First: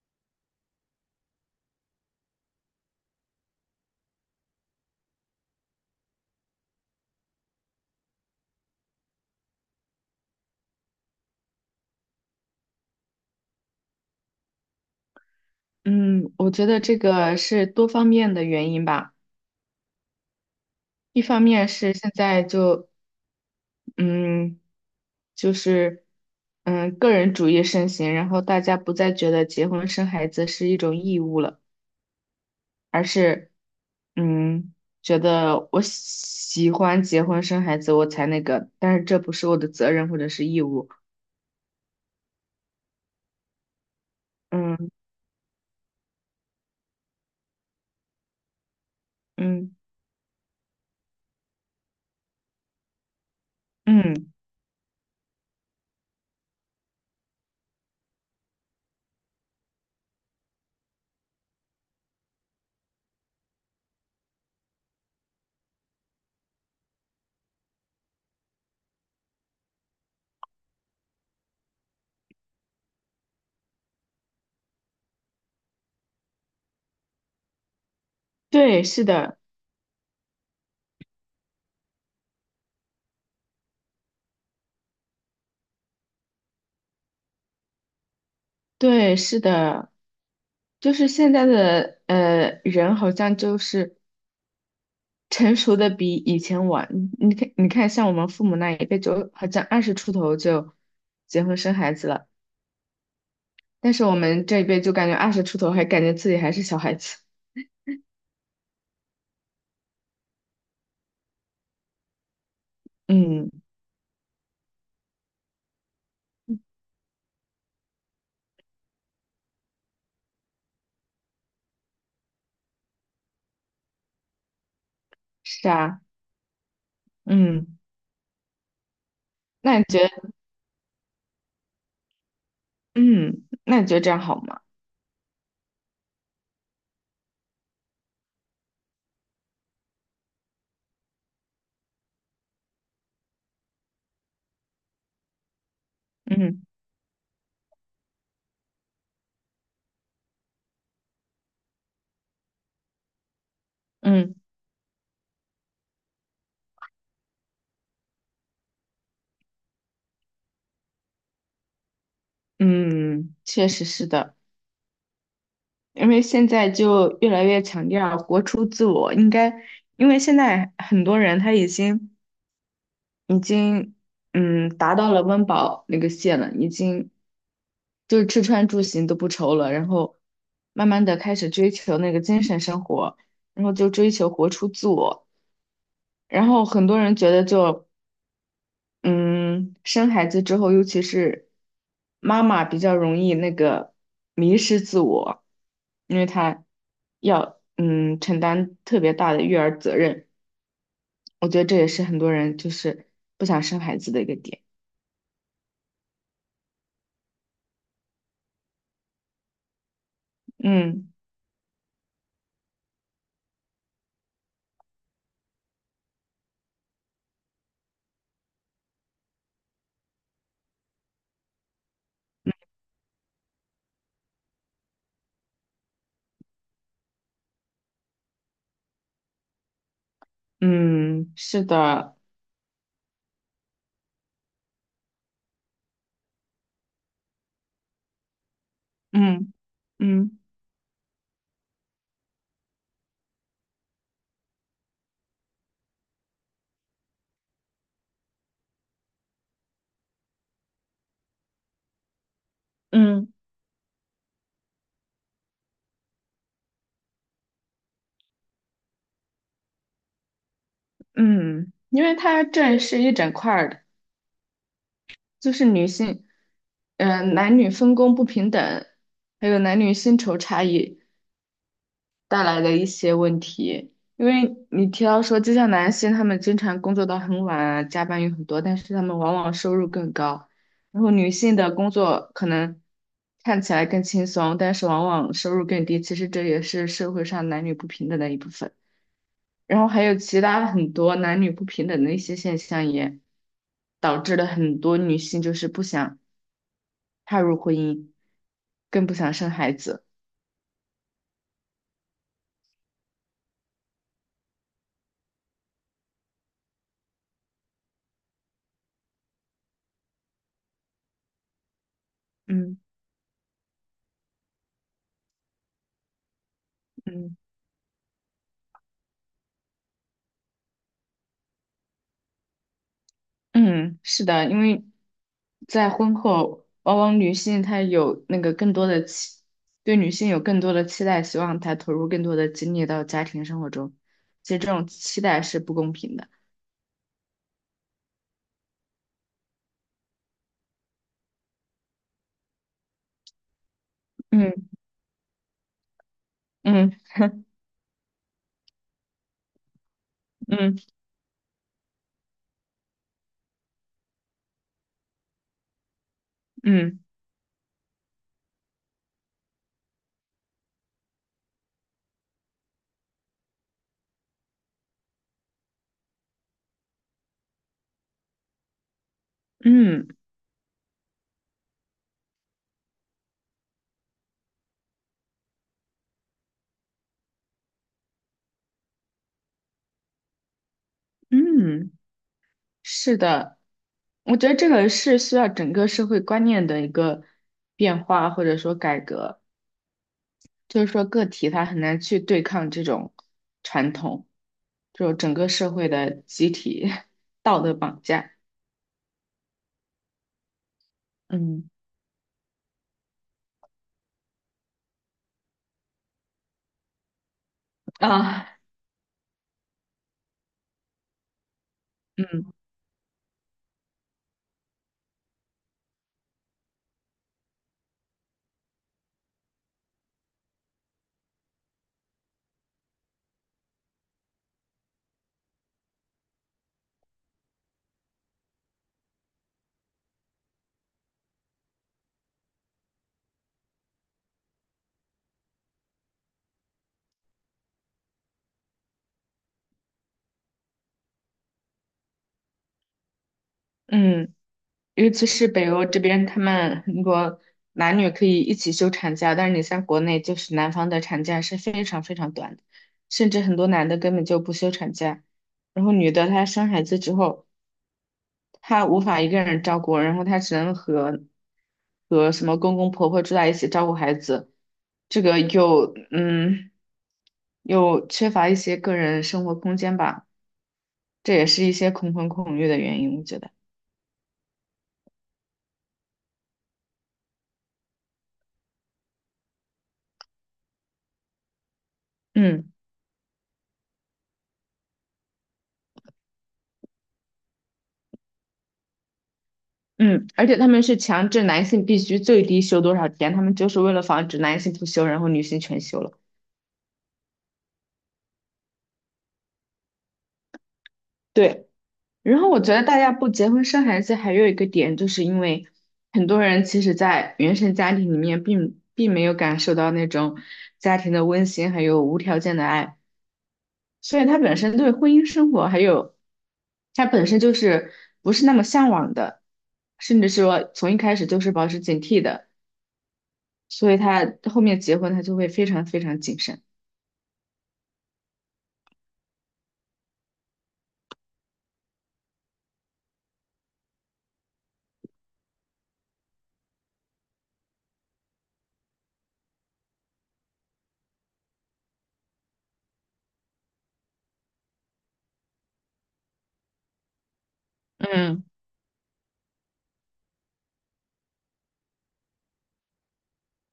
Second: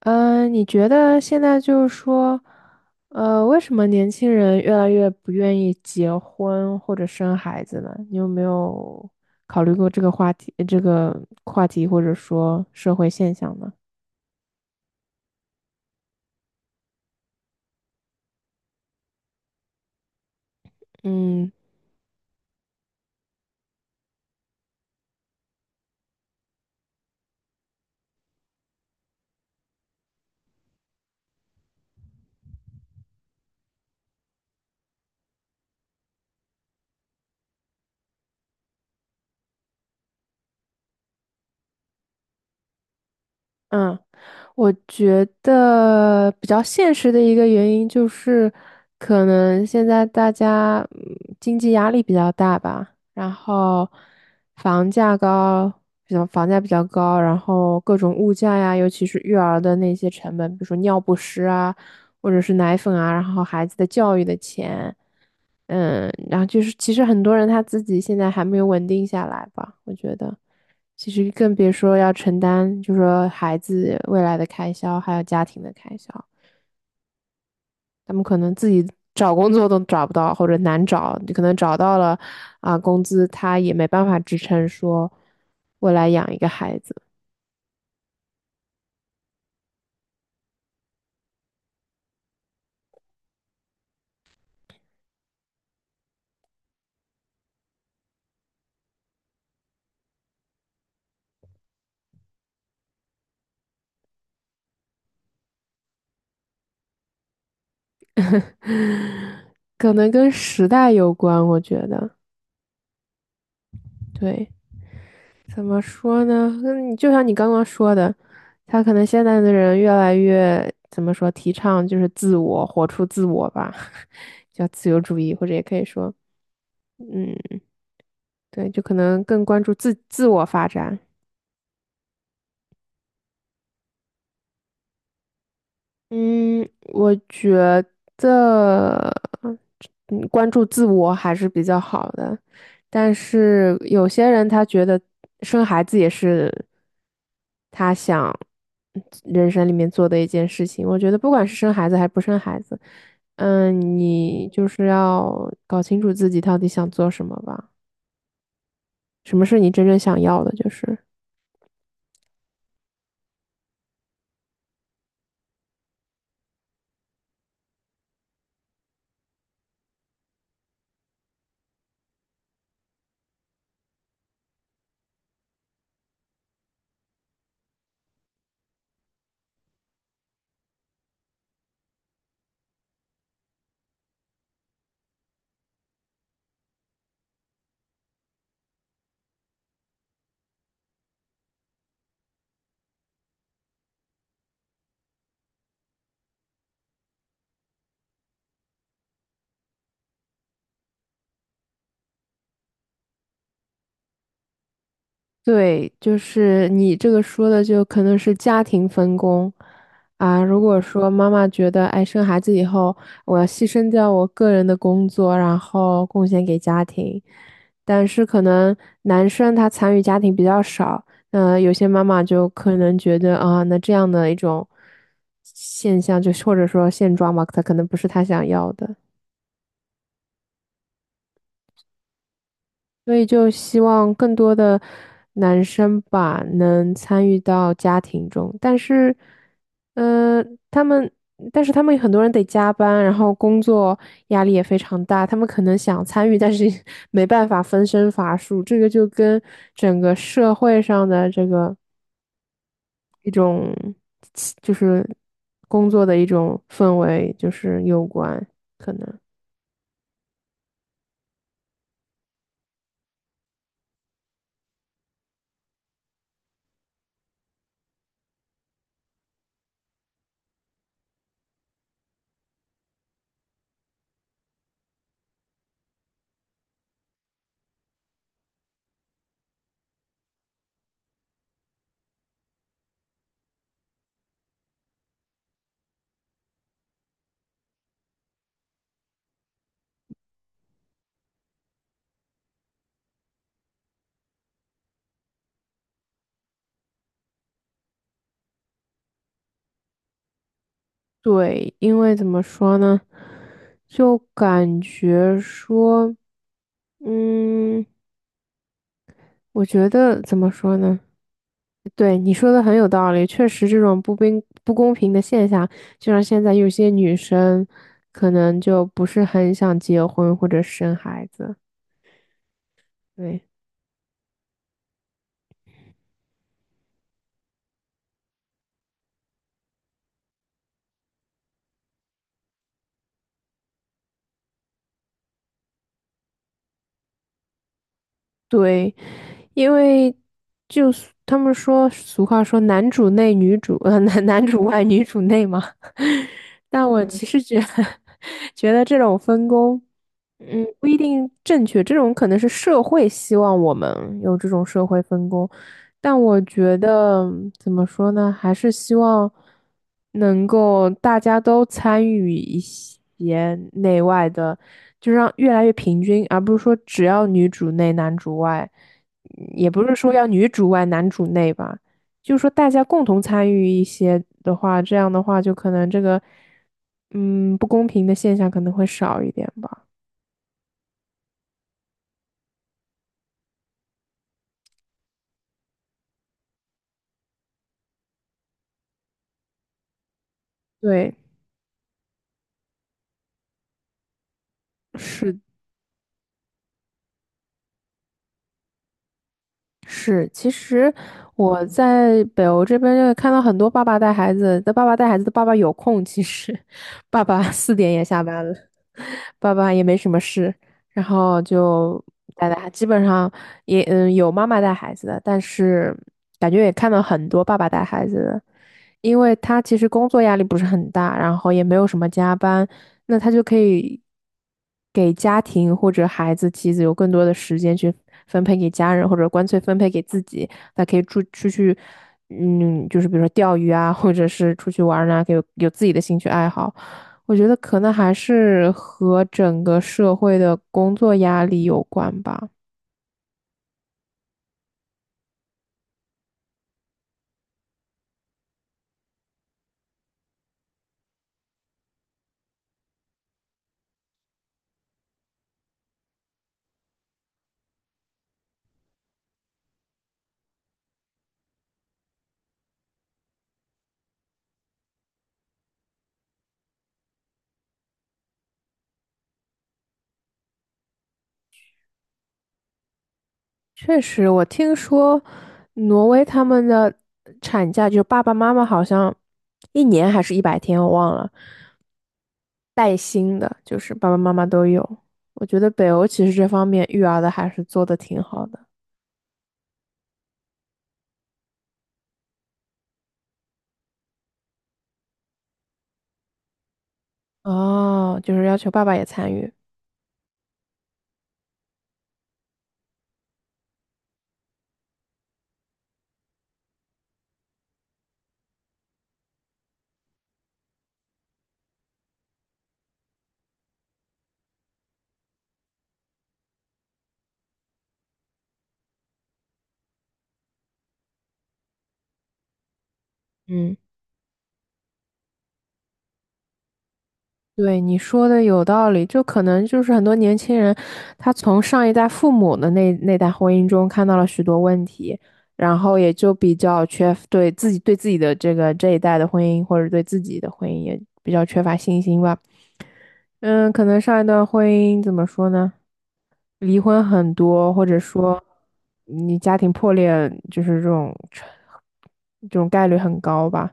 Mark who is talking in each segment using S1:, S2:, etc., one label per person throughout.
S1: 你觉得现在就是说，为什么年轻人越来越不愿意结婚或者生孩子呢？你有没有考虑过这个话题或者说社会现象呢？
S2: 嗯，我觉得这个是多方面的原因吧。一方
S1: 嗯
S2: 面是现在就嗯，就是个人主义盛行，然后大家不再觉得结婚生孩子是一种义务了，而是嗯，觉得我喜欢结婚生孩子我才那个，但是这不是我的责任或者是义务。
S1: 嗯。我
S2: 嗯
S1: 觉得比较现实的一个原因就是，可能
S2: 嗯
S1: 现在大家经济压力比较大吧，然后
S2: 嗯，
S1: 房价高，比较房价比较高，然后各种物价呀，尤其是育儿的那些成本，比如说尿不湿啊，或者是奶粉啊，然后孩子的教育的钱。然后就是，其实很多人他自己现在还没有稳定下来吧，我觉得，其实更别说要承担，就说孩子未来的开销，还有家庭的开销，他们可能自
S2: 对，
S1: 己
S2: 是
S1: 找
S2: 的，
S1: 工作都找不到，或者难找，你可能找到了，工资他也没办法支撑说未来养一个孩子，
S2: 对，是的，就是现在的人好像就是。成熟的比以前晚。你看，你看，像我们父母那一辈就好像二十出头就结婚生孩子了，但是我们这一辈就感觉二十出头还感觉自己还是小孩子。
S1: 可能跟时代有关，我觉得，
S2: 嗯，
S1: 对。怎么说呢？嗯，就像你刚刚说的，他可能现在的人越来越怎么说，提倡就是自我，活出自我吧，叫自由主义，或者也
S2: 是
S1: 可以
S2: 啊，
S1: 说，嗯，
S2: 嗯，
S1: 对，就可能更关注
S2: 那你
S1: 自
S2: 觉
S1: 自
S2: 得，
S1: 我发展。
S2: 嗯，那你觉得这样好吗？
S1: 嗯，我觉得，关注自我还是比较好的，但是有些人他觉得生孩子也是
S2: 嗯
S1: 他想人生里面做的一件事情。我觉得不管是生孩子还是不生孩子，
S2: 嗯
S1: 你就是要搞清楚自己到底想做什么吧，什么是你真正想要的，就是。
S2: 嗯，确实是的，因为现在就越来越强调活出自我，应该，因为现在很多人他已经达到了温饱那个线了，已经。就是吃穿住行都不愁了，然后慢慢的开始追求那个精神生活，然后就追求活出自我。然后很多人觉得就，嗯，生孩子之后，尤其是妈妈比较容易那个迷失自我，因为她要承担特别大的育儿责任。我觉得这也是很多人就是不想生孩子的一个点。
S1: 对，就是你这个说的，就可能是家庭分工啊。如果说
S2: 嗯
S1: 妈妈觉得，哎，生孩子以后我要牺牲掉我个人的工作，然后贡献给家庭，但是可能男生他参与家庭比较少，那有些妈妈就可能觉得那这样的一种现象，就是或者说现状吧，他可能不是他想要的。
S2: 嗯，是的，
S1: 所以就希望更多的男生吧能参与到家庭中，
S2: 嗯嗯
S1: 呃，他们，但是他们很多人得加班，然后工作压力也非常大，他们可能想参与，但是 没办法分身乏术，这个就跟整个社会上的这个
S2: 嗯。
S1: 一种就是工作的一种氛围就是有关，可能。
S2: 嗯，因为它这是一整块儿的，就是女性，嗯、男女分工不平等，还有男女薪酬差异带来的一些问题。因为你提到说，就像男性他们经常工作到很晚啊，加班有很多，但是他们往往收入更高。然后女性的工作可能看起来更轻松，但是往往收入更低。其实这也是社会上男女不平等的一部分。然后还有其他很多男女不平等的一些现象，也导致了很多女性就是不想踏入婚姻，更不想生孩子。
S1: 对，因为怎么说呢，就感觉说，嗯，我觉得怎么说呢？对，你说的很
S2: 嗯
S1: 有道理，确实这种不公平的现象，就像现在有些女
S2: 嗯
S1: 生可能就不是很想结婚或者生孩子。对。
S2: 嗯，是的，因为在婚后，往往女性她有那个更多的期，对女性有更多的期待，希望她投入更多的精力到家庭生活中。其实这种期待是不公平的。
S1: 对，因为就是他们说俗话说男
S2: 嗯
S1: 主外女主内嘛。但
S2: 嗯
S1: 我其实觉 得觉得这种分工，
S2: 嗯
S1: 不一定正确。这种可能是社会希望我们有这种社会分工，但我觉
S2: 嗯
S1: 得怎么说呢，还是希望能够大家都参与一些内外的，就让越来越平均，而不是说只要女主内男主外，也不是
S2: 嗯
S1: 说要女主外男主内吧，就是说大家共同参与一些的话，这样的话就可能这个不公平的现象可能会少一点吧。
S2: 嗯，是的，我觉得这个是需要整个社会观念的一个变化或者说改革，就是说
S1: 对，
S2: 个体他很难去对抗这种传统，就整
S1: 是
S2: 个社会的集体 道德绑架。
S1: 是，其实我
S2: 嗯
S1: 在北欧这边就看到很多爸爸带孩子的爸爸有空，其实 爸爸4点也下班
S2: 啊，
S1: 了，爸爸也没什么事，然后就带带
S2: 嗯。
S1: 孩，基本上也有妈妈带孩子的，但是感觉也看到很多爸爸带孩子的，因为他其实工作压力不是很大，然后也没有什么加班，那他就可以给家庭或者孩子、妻子有更多的时间去分配给家人，或者干脆分配给自己。他可以出去，就是比如说钓鱼啊，或者是出去玩儿啊，有自己的兴趣爱好。我觉得可能还是和整个社会的工作压力有关吧。
S2: 嗯，尤其是北欧这边，他们很多男女可以一起休产假，但是你像国内，就是男方的产假是非常非常短的，甚至很多男的根本就不休产假。然后女的她生孩子之后，她无法一个人照顾，然后她只能和什么公公婆婆住在一起照顾孩子，这个又又缺乏一些个人生活空间吧，这也是一些恐婚恐育的原因，我觉得。
S1: 确实，我听说挪威他们的产假，就爸爸妈妈好像一年还是100天，我忘了。
S2: 嗯。
S1: 带薪的，就是爸爸妈妈都有。我觉得北欧其实这方面育儿的还是做的挺好的。
S2: 嗯，而且他们是强制男性必须最低休多少天，他们就是为了防止男性不休，然后女性全休了。
S1: 哦，就是要求爸爸也参与。
S2: 对，然后我觉得大家不结婚生孩子还有一个点，就是因为很多人其实，在原生家庭里面并没有感受到那种家庭的温馨，还有无条件的爱，所以他本身对婚姻生活还有他本身就是不是那么向往的，甚至说从一开始就是保持警惕的，
S1: 嗯，
S2: 所以他后面结婚他就会非常非常谨慎。
S1: 对，你说的有道理，就可能就是很多年轻人，他从上一代父母的那代婚姻中看到了许多问题，然后也就比较缺对自己的这一代的婚姻或者对自己的婚姻也比较缺乏信心吧。嗯，可能上一段婚姻怎么说呢？离婚很多，或者说
S2: 嗯
S1: 你家庭破裂，就是这种概率很高吧。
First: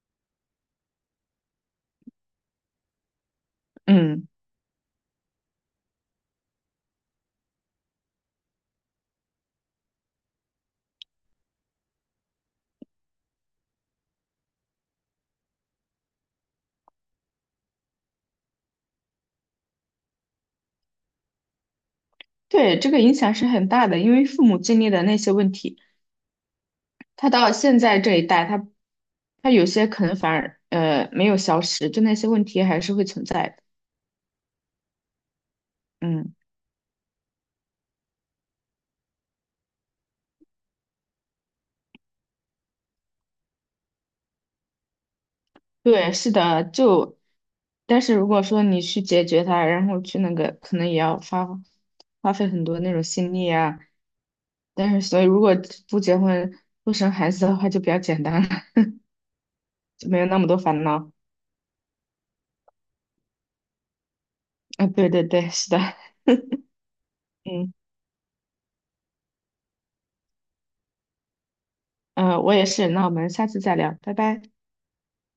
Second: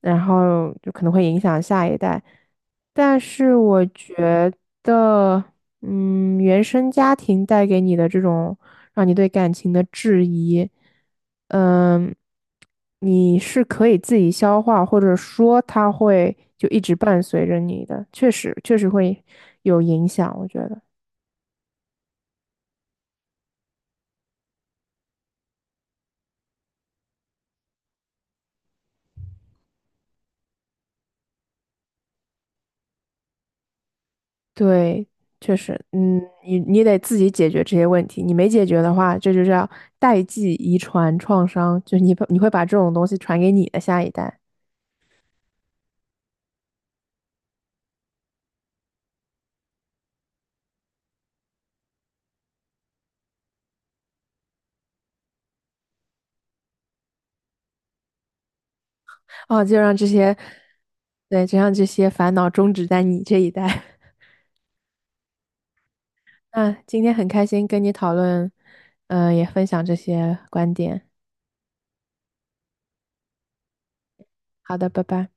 S1: 然后就可能会影响下一代。但是我
S2: 嗯，
S1: 觉得，原生家庭带给你的这种让你对感情的质疑，嗯，你是可以自己消化，或者说它会就一直伴随着你的，确实会有影响，我觉得。
S2: 对，这个影响是很大的，因为父母经历的那些问题，他到现在这一代，他有些可能反而没有消失，就那些问题还是会存在的。
S1: 对，确实，
S2: 嗯，
S1: 你得自己解决这些问题，你没解决的话，这就叫代际遗传创伤，就你会把这种东西传给你的下一代，
S2: 对，是的，就但是如果说你去解决它，然后去那个，可能也要花费很多那种心力啊。但是所以如果不结婚不生孩子的话，就比较简单了，
S1: 哦，就让这
S2: 就没有
S1: 些，
S2: 那么多烦恼。
S1: 对，就让这些烦恼终止在你这一代。
S2: 啊，对对对，是的，
S1: 那今天很开心
S2: 嗯。
S1: 跟你讨论，也分享这些观点。
S2: 嗯，我也是。那我们下次再聊，拜拜。
S1: 好的，拜拜。